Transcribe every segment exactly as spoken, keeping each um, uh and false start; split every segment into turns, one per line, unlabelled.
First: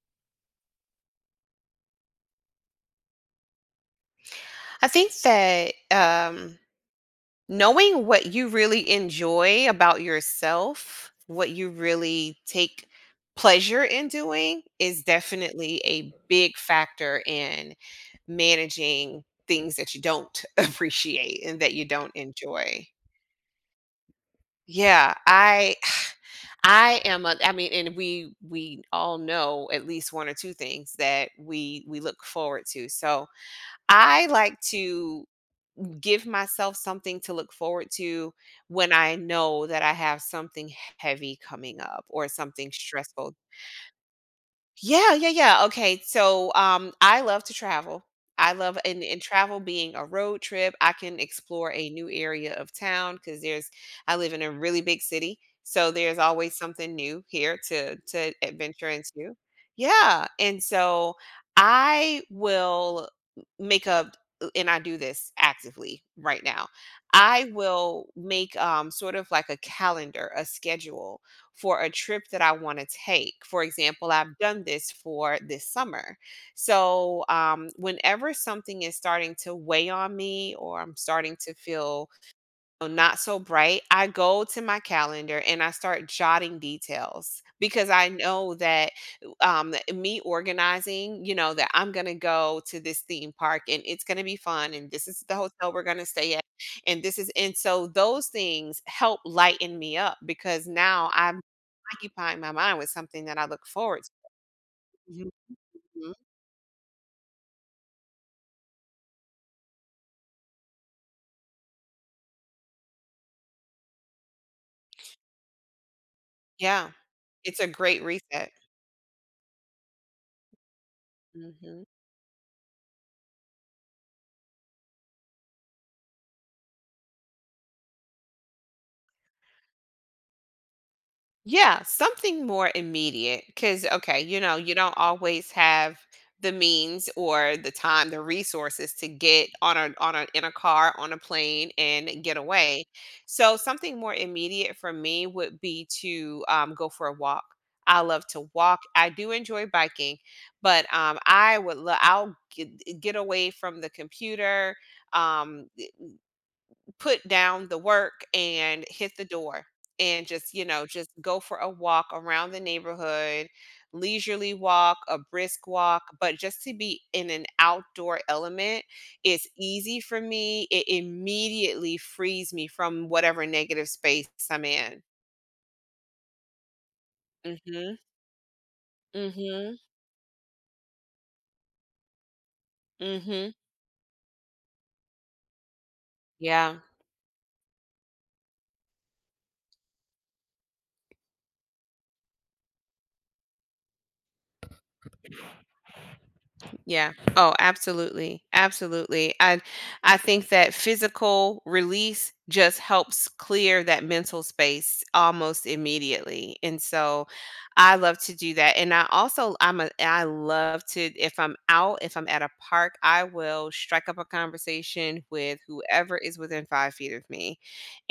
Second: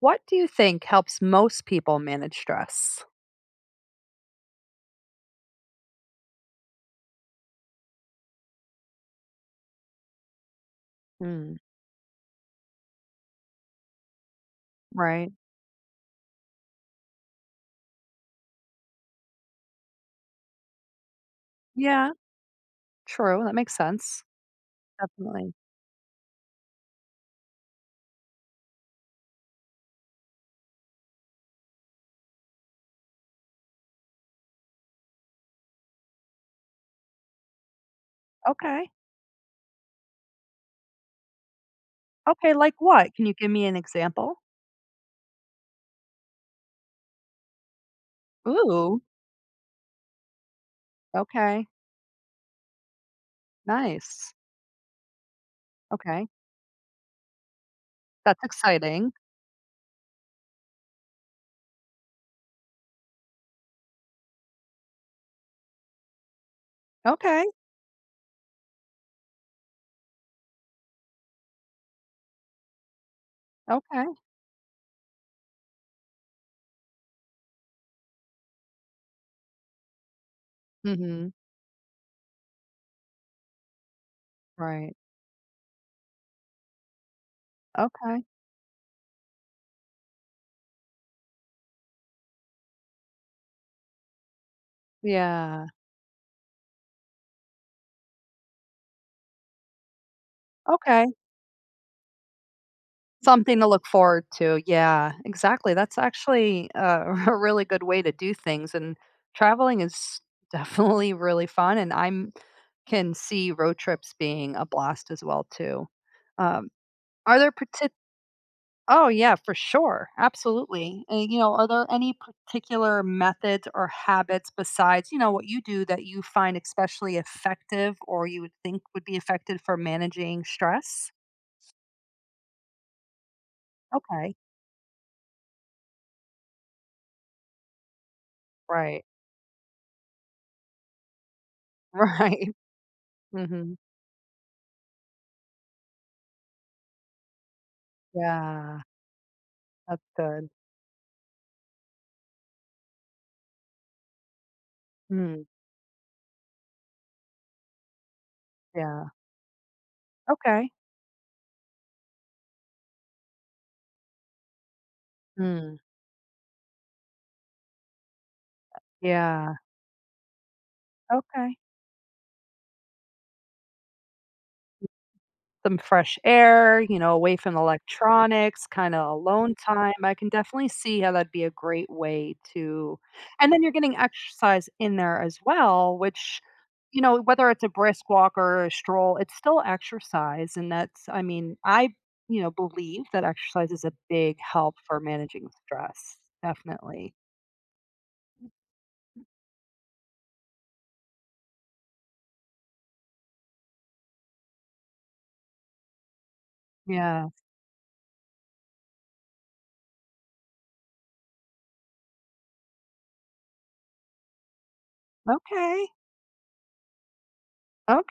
What do you think helps most people manage stress?
I think that um, knowing what you really enjoy about yourself, what
Mm.
you really take pleasure in doing, is
Right.
definitely a big factor in managing things that you don't appreciate and that you
Yeah,
don't enjoy.
true, that makes sense.
Yeah,
Definitely.
I I am a I mean and we we all know at least one or two things that we we look forward to. So, I like to give myself something to look forward to
Okay.
when I know that I have something heavy coming up or
Okay,
something
like what? Can you
stressful.
give me an example?
Yeah, yeah, yeah. Okay, so um, I love to travel. I love
Ooh,
and, and travel being a road trip. I can
okay,
explore a new area of town because there's. I
nice.
live in a really big city, so there's
Okay,
always something new here to to
that's
adventure
exciting.
into. Yeah, and so I will make a and I do this actively right now.
Okay,
I will make um sort of like a calendar, a schedule for a trip that I want to take. For
okay.
example, I've done this for this summer. So, um, whenever something is starting to weigh on me or I'm
Mhm,
starting to feel not so bright, I go to my
right.
calendar and I start jotting details because I
Okay,
know that, um, me organizing, you know, that I'm gonna go to this theme park and it's gonna be fun and this is the
yeah,
hotel we're gonna stay at and this is and so those things help lighten me up because
okay.
now I'm occupying my mind with something that I
Something
look
to look
forward
forward
to.
to, yeah, exactly, that's
Mhm.
actually a a really good way to do things, and traveling is definitely really fun, and I'm can see road trips being a blast as well too. Um,
Yeah.
are there
It's a
partic
great reset.
Oh yeah, for sure, absolutely. And you know, are
Mhm.
there any particular methods or habits besides you know what you do that you find especially effective, or you would think would be effective for managing stress?
Yeah, something more immediate because, okay,
Okay,
you know, you don't always have the means or the time, the resources
right,
to get on a on a in a car, on a plane, and get
right,
away. So
hmm
something more immediate for me would be to um, go for a walk. I love to
yeah,
walk. I do enjoy
that's
biking,
good.
but um, I would love. I'll get, get away from the computer.
Mm,
Um, Put down the work and
yeah,
hit the door and just, you
okay,
know, just go for a walk around the neighborhood, leisurely walk, a brisk
mm,
walk, but just to be in an outdoor element is
yeah,
easy for me. It
okay.
immediately frees me from whatever negative space I'm in.
Some fresh air, you know, away from
Mhm.
electronics, kinda alone
Mhm.
time. I can definitely see how that'd be a great way to and
Mhm.
then you're getting exercise in there as well, which,
Yeah.
you know, whether it's a brisk walk or a stroll, it's still exercise, and that's I mean, I, you know, believe that exercise is a big help for managing stress,
Yeah.
definitely.
Oh, absolutely. Absolutely. I I think that physical release just helps clear that mental space almost immediately. And so
Yeah.
I love to do that. And I also I'm a I love to if I'm out, if I'm at a park, I will strike up a conversation with
Okay.
whoever is within five feet of me.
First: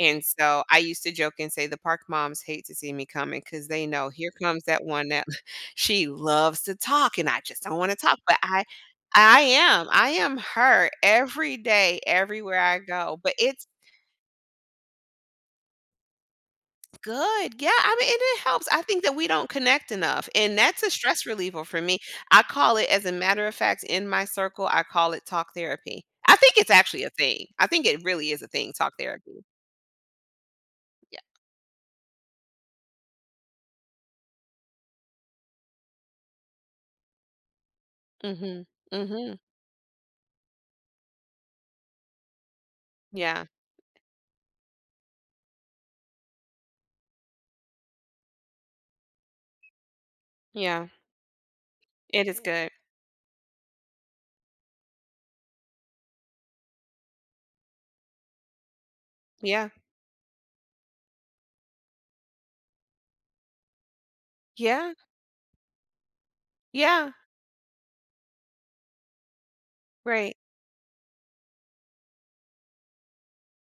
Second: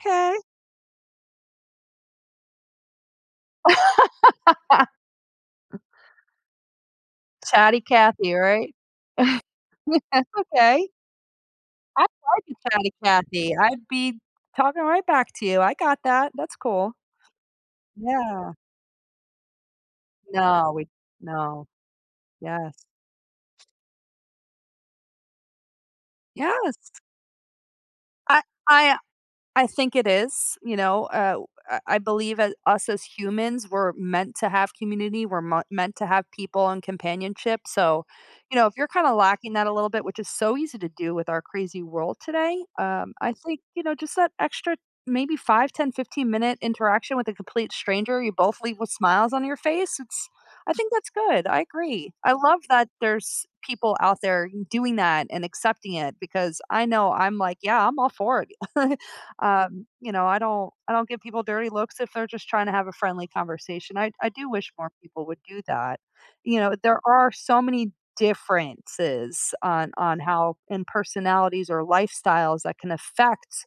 And so I used to joke and say the park moms hate to see me coming because they know here comes that one that she loves to talk and I just don't
Chatty
want to talk.
Cathy,
But I
right?
I am. I am
Okay.
her every day,
I like
everywhere
a
I
chatty
go, but
Cathy.
it's
I'd be talking right back to you. I got that. That's cool.
good. Yeah, I mean, and it
Yeah.
helps. I think that we don't connect enough, and
No,
that's
we
a stress reliever
no.
for me. I
Yes.
call it, as a matter of fact, in my circle, I call it talk therapy. I think it's
Yes.
actually a thing. I think it really
I
is a thing, talk
I
therapy.
I think it is, you know,
Yeah.
uh, I I believe as us as humans, we're meant to have community. We're mo- meant to have people and companionship. So,
mm
you
Mhm.
know, if you're
mm
kind of
Mhm.
lacking that a little bit, which is so easy to do with our crazy world today, um, I
Yeah.
think, you know, just that extra maybe five, ten, fifteen minute interaction with a complete stranger, you both leave with smiles on your face. It's, I
Yeah.
think that's good. I agree.
It
I
is
love
good.
that there's people out there doing that and accepting it because I know I'm like, yeah, I'm all for it.
Yeah.
Um, you know, I don't I don't give people dirty looks if they're just trying to have a friendly conversation. I I do wish more
Yeah.
people would do that. You know, there
Yeah.
are so many differences on on
Right.
how in personalities or lifestyles that can affect,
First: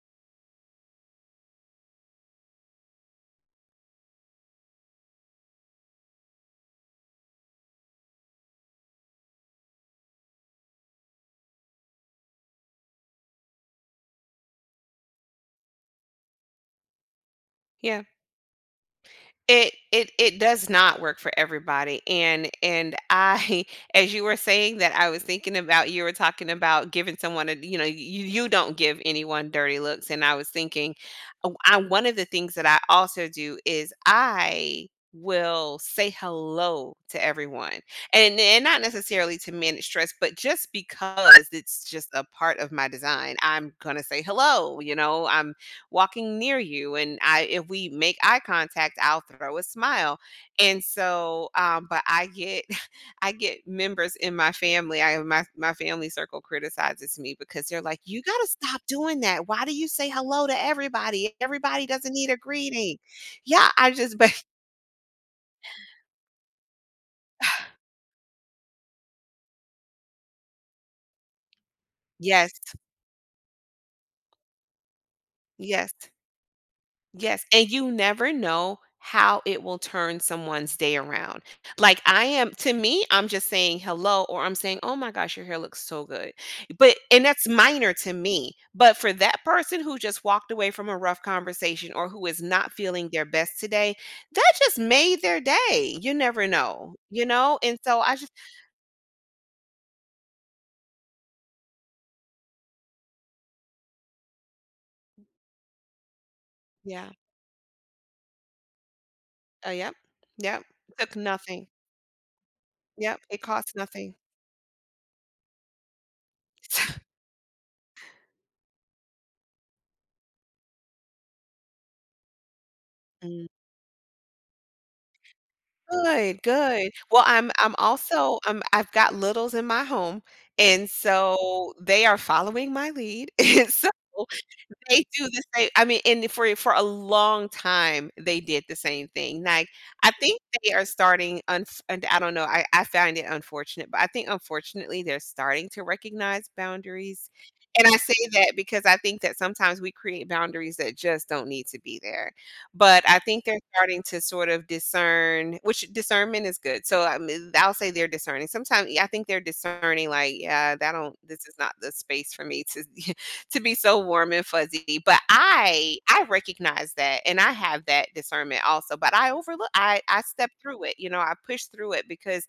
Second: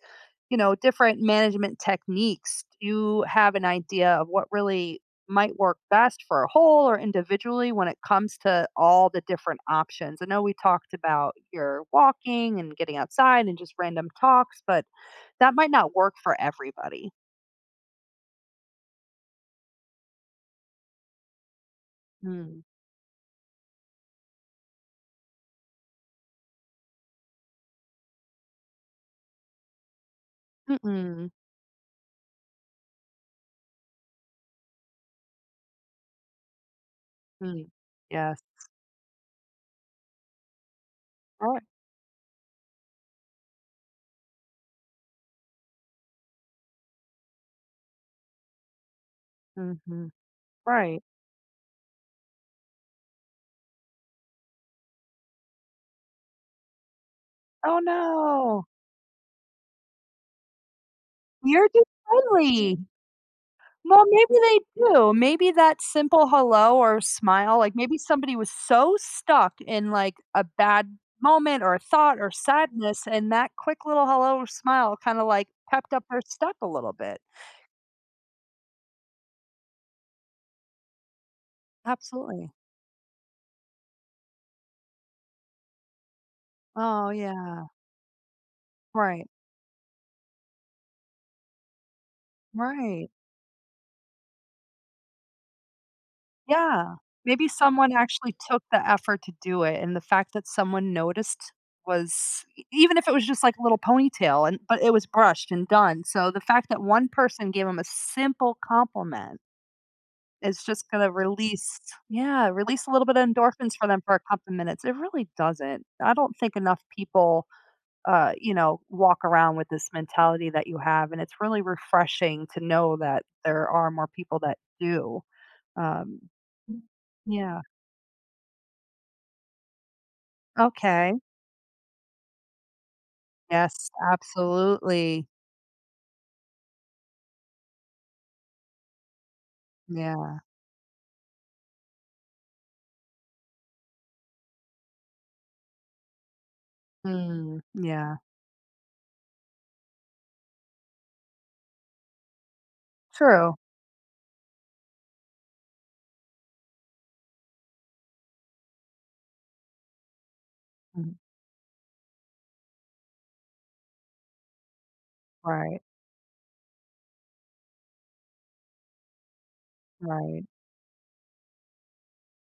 you know, different management techniques. Do you have an idea of what really might work best for a whole or individually when it comes to all the different options. I know we talked about your walking and getting outside and just random talks, but that might not work for everybody.
Yeah. It it it does not work for everybody, and
Mm.
and I as you were saying that, I was thinking about you were talking about giving someone a you know, you you don't give anyone dirty looks, and I was thinking,
Mm-mm.
oh, I one of the things that I also do is I will say hello to
Mm.
everyone, and
Yes.
and not necessarily to manage stress, but just because
Right.
it's just a part of my design, I'm gonna say hello, you know, I'm walking near you and I if we make eye contact, I'll throw a
Mhm.
smile. And
Right.
so um but I get I get members in my family, I my my family circle criticizes me because
Oh,
they're like, "You got to
no.
stop doing that. Why do you say hello to everybody?
You're
Everybody
just
doesn't need a
friendly.
greeting." Yeah, I
Well,
just but
maybe they do. Maybe that simple hello or smile, like, maybe somebody was so stuck in, like, a bad moment or a thought or
yes.
sadness, and that quick little hello or smile kinda, like, pepped
Yes.
up their step a little bit.
Yes, and you never know how it will turn someone's day around. Like I am
Absolutely.
to me, I'm just saying hello or I'm saying, "Oh my gosh, your hair looks so good." But
Oh,
and that's
yeah.
minor to me. But for
Right.
that person who just walked away from a rough conversation or who is not
Right.
feeling their best today, that just made their day. You never
Yeah.
know, you
Maybe
know? And
someone
so I just
actually took the effort to do it, and the fact that someone noticed was e even if it was just, like, a little ponytail and but it was brushed and done, so the fact that one
yeah.
person gave him a simple compliment
Uh, yep.
is
Yep.
just gonna
Took nothing.
release yeah, release a little bit
Yep,
of
it
endorphins
cost
for them for
nothing.
a couple minutes. It really doesn't. I don't think enough people, uh, you know, walk around with this mentality that you have, and it's really refreshing to know that there are more people that do. Um
Good, good. Well, I'm
Yeah.
I'm also um, I've got littles in my home, and
Okay.
so they are following my lead, and
Yes,
so they do
absolutely.
the same I mean, and for for a long time, they did the same thing, like, I
Yeah.
think they are starting unf and I don't know, I I find it unfortunate, but I think unfortunately, they're starting to recognize boundaries,
Mm,
and I say
yeah.
that because I think that sometimes we create boundaries that just don't need to be there, but I think
True.
they're starting to sort of discern which discernment is good, so, I mean, I'll say they're discerning. Sometimes yeah, I think they're discerning, like, "Yeah, that
Mm,
don't this is not the space for me to to be so warm and fuzzy. But
right,
I I recognize that and I have that discernment also. But I overlook I I
right.
step through it, you know, I push through it because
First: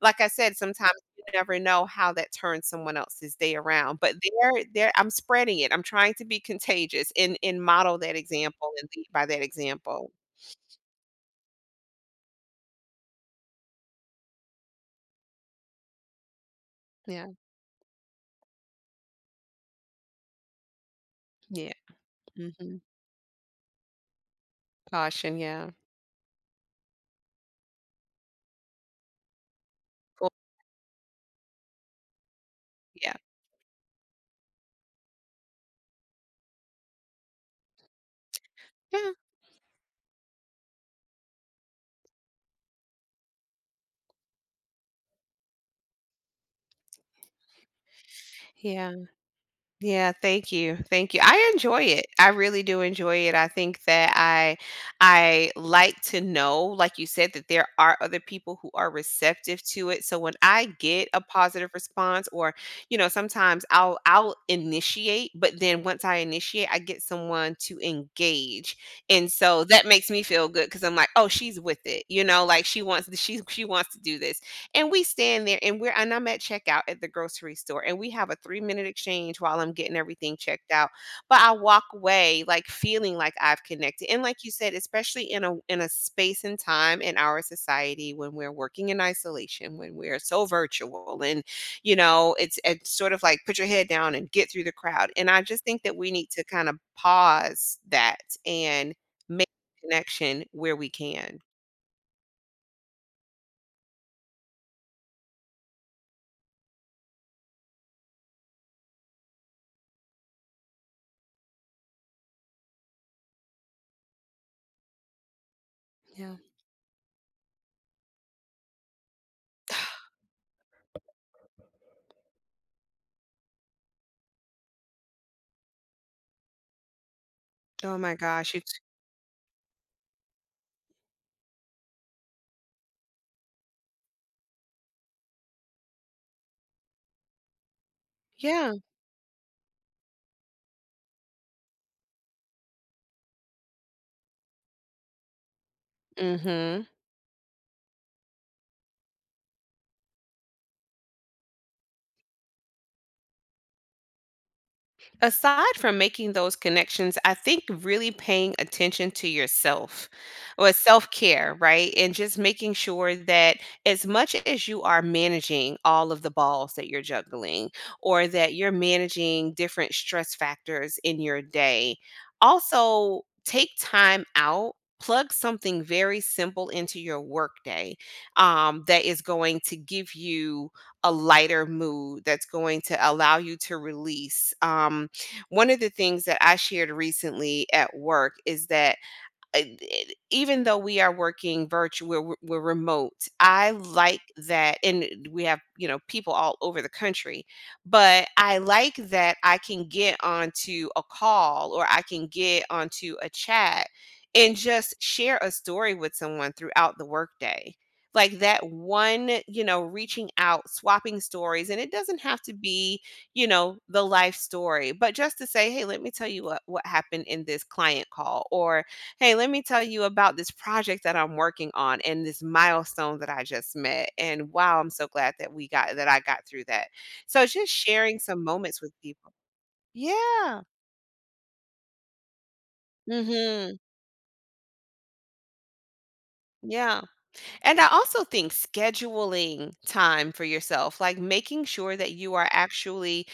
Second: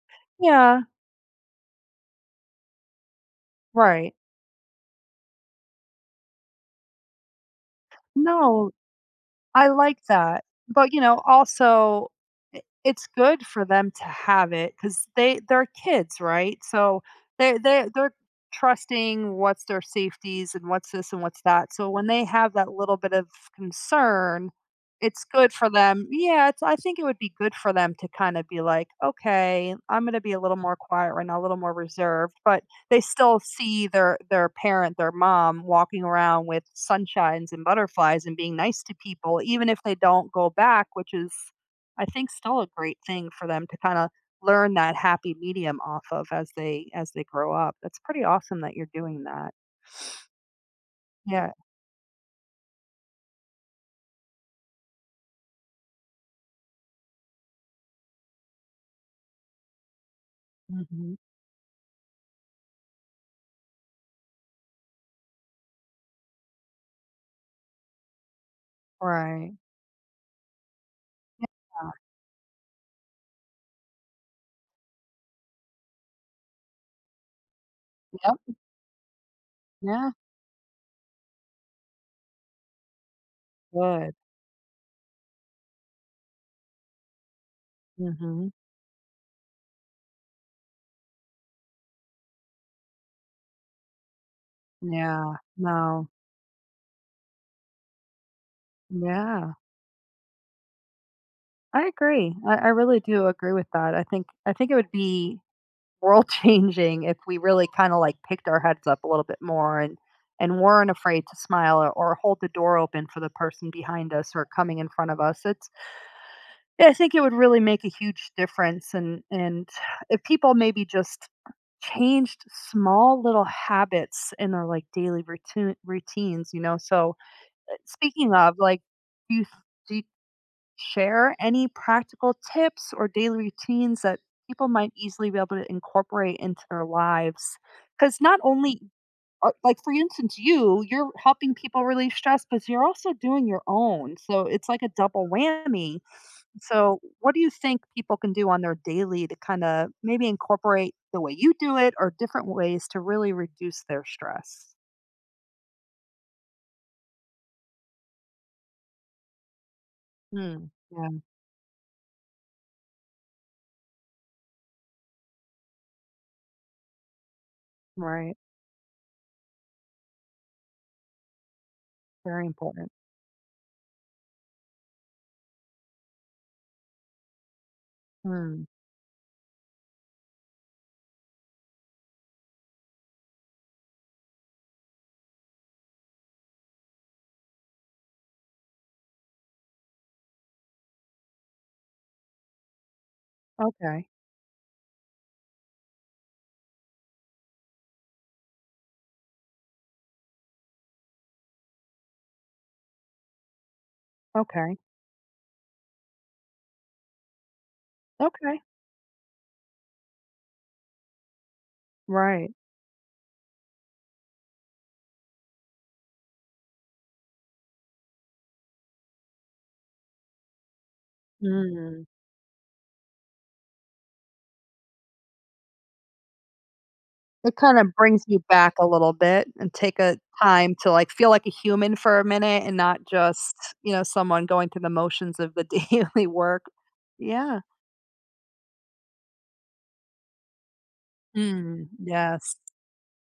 like I said,
Yeah,
sometimes you never know how that turns someone else's day around.
right.
But there there I'm spreading it. I'm trying to be contagious and and model that
No,
example and lead by that
I like
example.
that, but, you know, also, I it's good for them to have it because they they're kids, right? So,
Yeah.
they they they're trusting what's their safeties and what's this and what's that,
Yeah.
so when they have that
Mhm.
little bit of concern, it's
Caution,
good for
yeah.
them Yeah, it's I think it would be good for them to kinda be like, "Okay, I'm gonna
Cool.
be a little more quiet right now, a little more reserved," but they
Yeah.
still see their their parent, their mom, walking around with sunshines and butterflies and being nice to
Yeah.
people, even if they don't go back, which is, I think, still a great thing for them to kinda learn that happy medium off of as they as they grow up. That's pretty awesome that you're
Yeah.
doing that.
Yeah, thank you. Thank you. I
Yeah.
enjoy it. I really do enjoy it. I think that I I like to know, like you said, that there are other people who are receptive to it. So when I get
Mhm.
a positive response or, you know, sometimes I'll I'll initiate, but then once I initiate, I get someone to engage. And
Right.
so that makes me feel good cuz I'm like, "Oh, she's with
Yeah.
it." You know, like she wants to, she she wants to do this. And we stand there and we're and I'm at checkout at the grocery store and we have a
Yep.
three-minute exchange while I'm getting
Yeah.
everything checked out. But I walk away, like, feeling like I've connected.
Good.
And like you said, especially in a in a space and time in our society when
Mhm.
we're working in isolation, when we're so virtual and, you know, it's it's sort of like put your head down and get through the crowd. And
Yeah.
I just think that
No.
we need to kind of pause that and make
Yeah.
a connection where we can.
I agree. I I really do agree with that. I think I think it would be world changing if we really kind of like picked our heads up a little bit more and and weren't afraid to smile or, or hold the door open for the person behind us or coming in front of us it's
Yeah.
yeah, I think it would really make a huge difference and and if people maybe just changed small little habits in their like daily routine routines you know so uh,
Oh my
speaking
gosh,
of
it's
like do you share any practical tips or daily routines that people might easily be able to incorporate into their lives because not
yeah.
only uh, like for instance you you're helping people relieve stress but you're also doing your own so it's like a double whammy
Mhm.
so what do you think people can do on their daily to kind of maybe incorporate the way you do it or different ways to really reduce their stress
Aside from making those connections, I think really paying attention to yourself
Hmm.
or
Yeah.
self care, right? And just making sure that as much as you are managing all of the balls that you're juggling or
Right,
that you're managing different stress factors in your day,
very important.
also take time out. Plug something very simple into your workday
Hmm.
um, that is going to give you a lighter mood, that's going to allow you to release. Um, one of the things that I shared recently at work is that I- it- even though we are working virtual, we're, we're we're remote. I
Okay,
like that, and eh, we have you know people all over the country, but I like that I can get onto a call or I can get onto a chat and
okay,
just share a story with someone throughout the workday. Like
okay,
that one, you know, reaching out, swapping stories, and it doesn't have
right.
to be, you know, the life story, but just to say, hey, let me tell you what, what happened in this client call, or hey, let me tell you about this project that I'm working on
Mm.
and this milestone that I just met. And wow, I'm so glad that we got that I got through that. So
It
just
kinda
sharing
brings you
some
back
moments
a
with
little
people.
bit and take a
Yeah.
time to, like, feel like a human for a minute and not just,
Mhm.
you know, someone going through the motions of the daily work.
Yeah.
Yeah.
And I also think scheduling time for yourself, like making
Mm,
sure that you are
yes,
actually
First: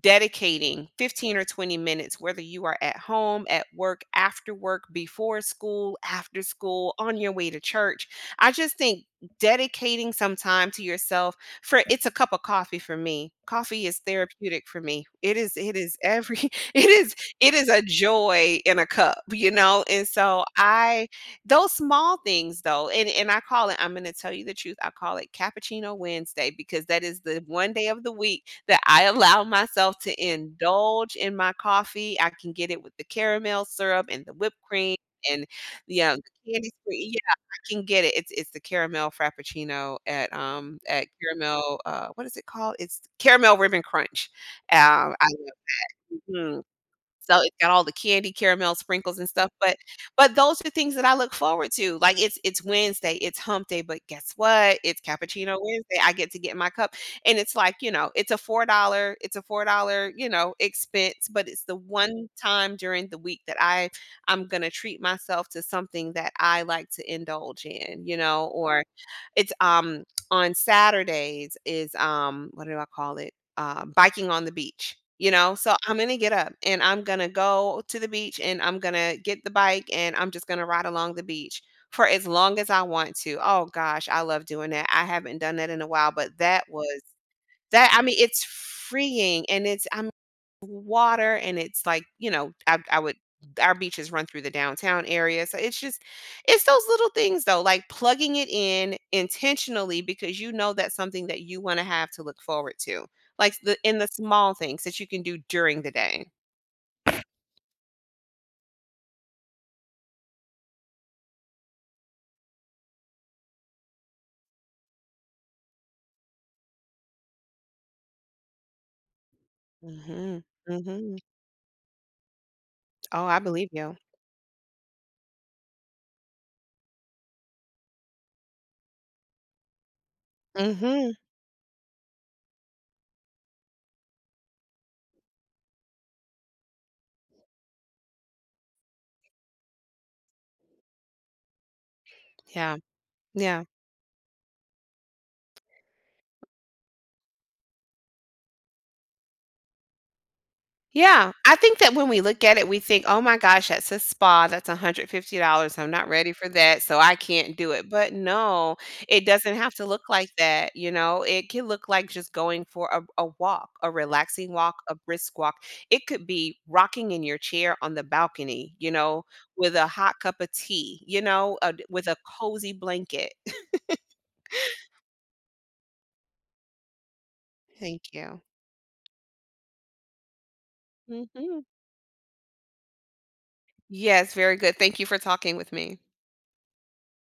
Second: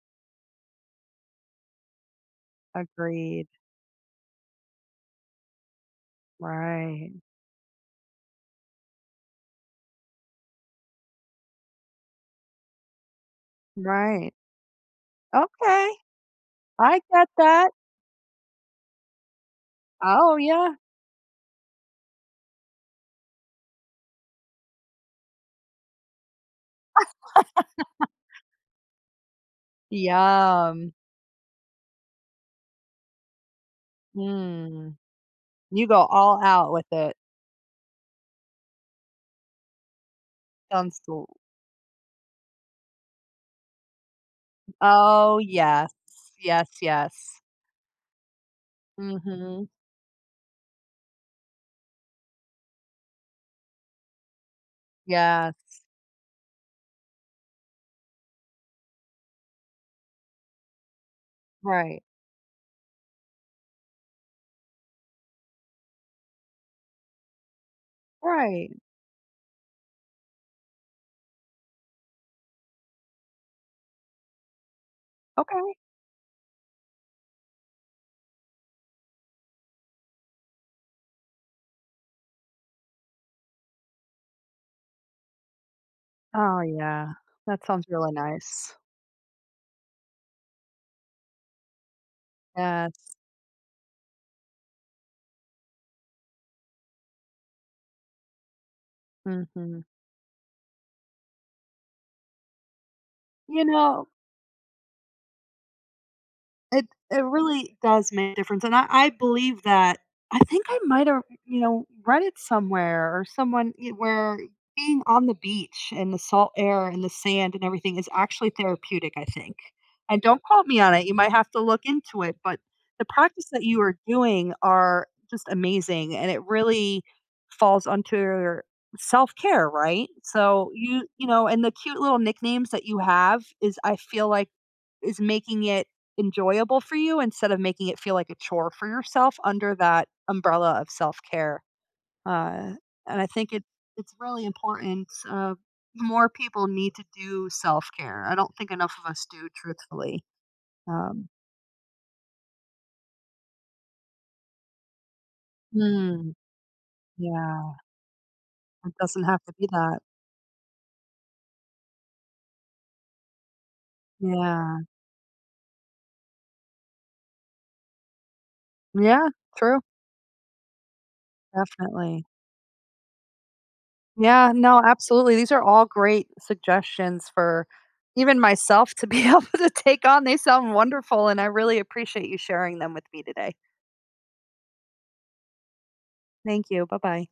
dedicating fifteen or twenty minutes, whether you are at home,
agreed.
at work, after work, before school, after school,
Right,
on your way to church. I just think dedicating some time to yourself for it's a cup of coffee for me. Coffee is
right.
therapeutic for me. It is, it
Okay,
is every, it
I
is,
get
it is
that.
a joy in a cup, you know? And
Oh,
so
yeah.
I, those small things though, and, and I call it, I'm going to tell you the truth, I call it Cappuccino Wednesday because that is the one day of the week that I allow myself to
Yum.
indulge in my coffee. I can get it with the caramel syrup and the whipped cream
Mm.
and,
You go
yeah,
all
the
out
candy
with
sweet
it.
yeah, I can get it. It's it's the caramel frappuccino at, um,
Sounds
at
l
Caramel, uh, what is it called? It's Caramel Ribbon Crunch. Um, I
Oh,
love
yes.
mhm.
Yes,
So
yes.
it's got all the candy, caramel sprinkles and stuff,
Mhm.
but but those are things that I look forward to. Like, it's it's Wednesday, it's hump day, but guess what? It's Cappuccino
Yes.
Wednesday. I get to get my cup, and it's like, you know, it's a four dollars it's a four dollars you know, expense, but it's the
Right.
one time during the week that I I'm gonna treat myself to something that I like to indulge in, you know,
Right.
or it's, um, on Saturdays is, um, what do I call it? Uh, biking on the beach, you know?
Okay.
So I'm gonna get up and I'm gonna go to the beach and I'm gonna get the bike and I'm just gonna ride along the beach for as long as I want to. Oh gosh, I love doing that. I haven't done that in a while, but
Oh,
that was
yeah. That sounds
that I
really
mean, it's
nice.
freeing and it's I water and it's like, you know, I
Yes.
I would our beaches run through the downtown area. So it's just it's those little things though, like plugging it in
Mhm.
intentionally because you know that's something that you want to have to look forward to. Like
You
the in
know,
the small things that you can do during the day.
It it really does make a difference, and I I believe that. I think I might have, you know, read it somewhere or someone y where being on the beach and the salt air and the sand and everything is actually therapeutic, I think, and don't
Mhm.
quote me on it, you
Mhm.
might have to look into it, but the
Oh, I
practice that
believe
you
you.
are doing are just amazing, and it really falls under self-care, right? So, you
Mhm.
you know, and the cute little nicknames that you have is I feel like is making it enjoyable for you instead of making it feel like a chore for yourself under that umbrella of self-care. Uh,
Yeah.
and I think it
Yeah.
it's really important. Uh, more people need to do self-care. I don't think enough of us do truthfully. Um,
Yeah, I think that when we look at it, we think, "Oh my gosh, that's a spa, that's a hundred fifty dollars I'm not
mm,
ready for that, so I can't do
yeah,
it." But no,
it doesn't
it
have to
doesn't
be
have to
that.
look like that, you know? It can look like just going for a a walk, a relaxing walk,
Yeah.
a brisk walk. It could be rocking in your chair on the balcony, you know,
Yeah,
with
true.
a hot cup of tea, you know, uh, with a
Definitely.
cozy blanket.
Yeah, no, absolutely. These are all great suggestions for
Thank
even
you.
myself to be able to take on. They sound wonderful, and I
Mhm.
really appreciate you sharing them with me today.
Yes, very good. Thank you for talking with me.
Thank you. Bye bye.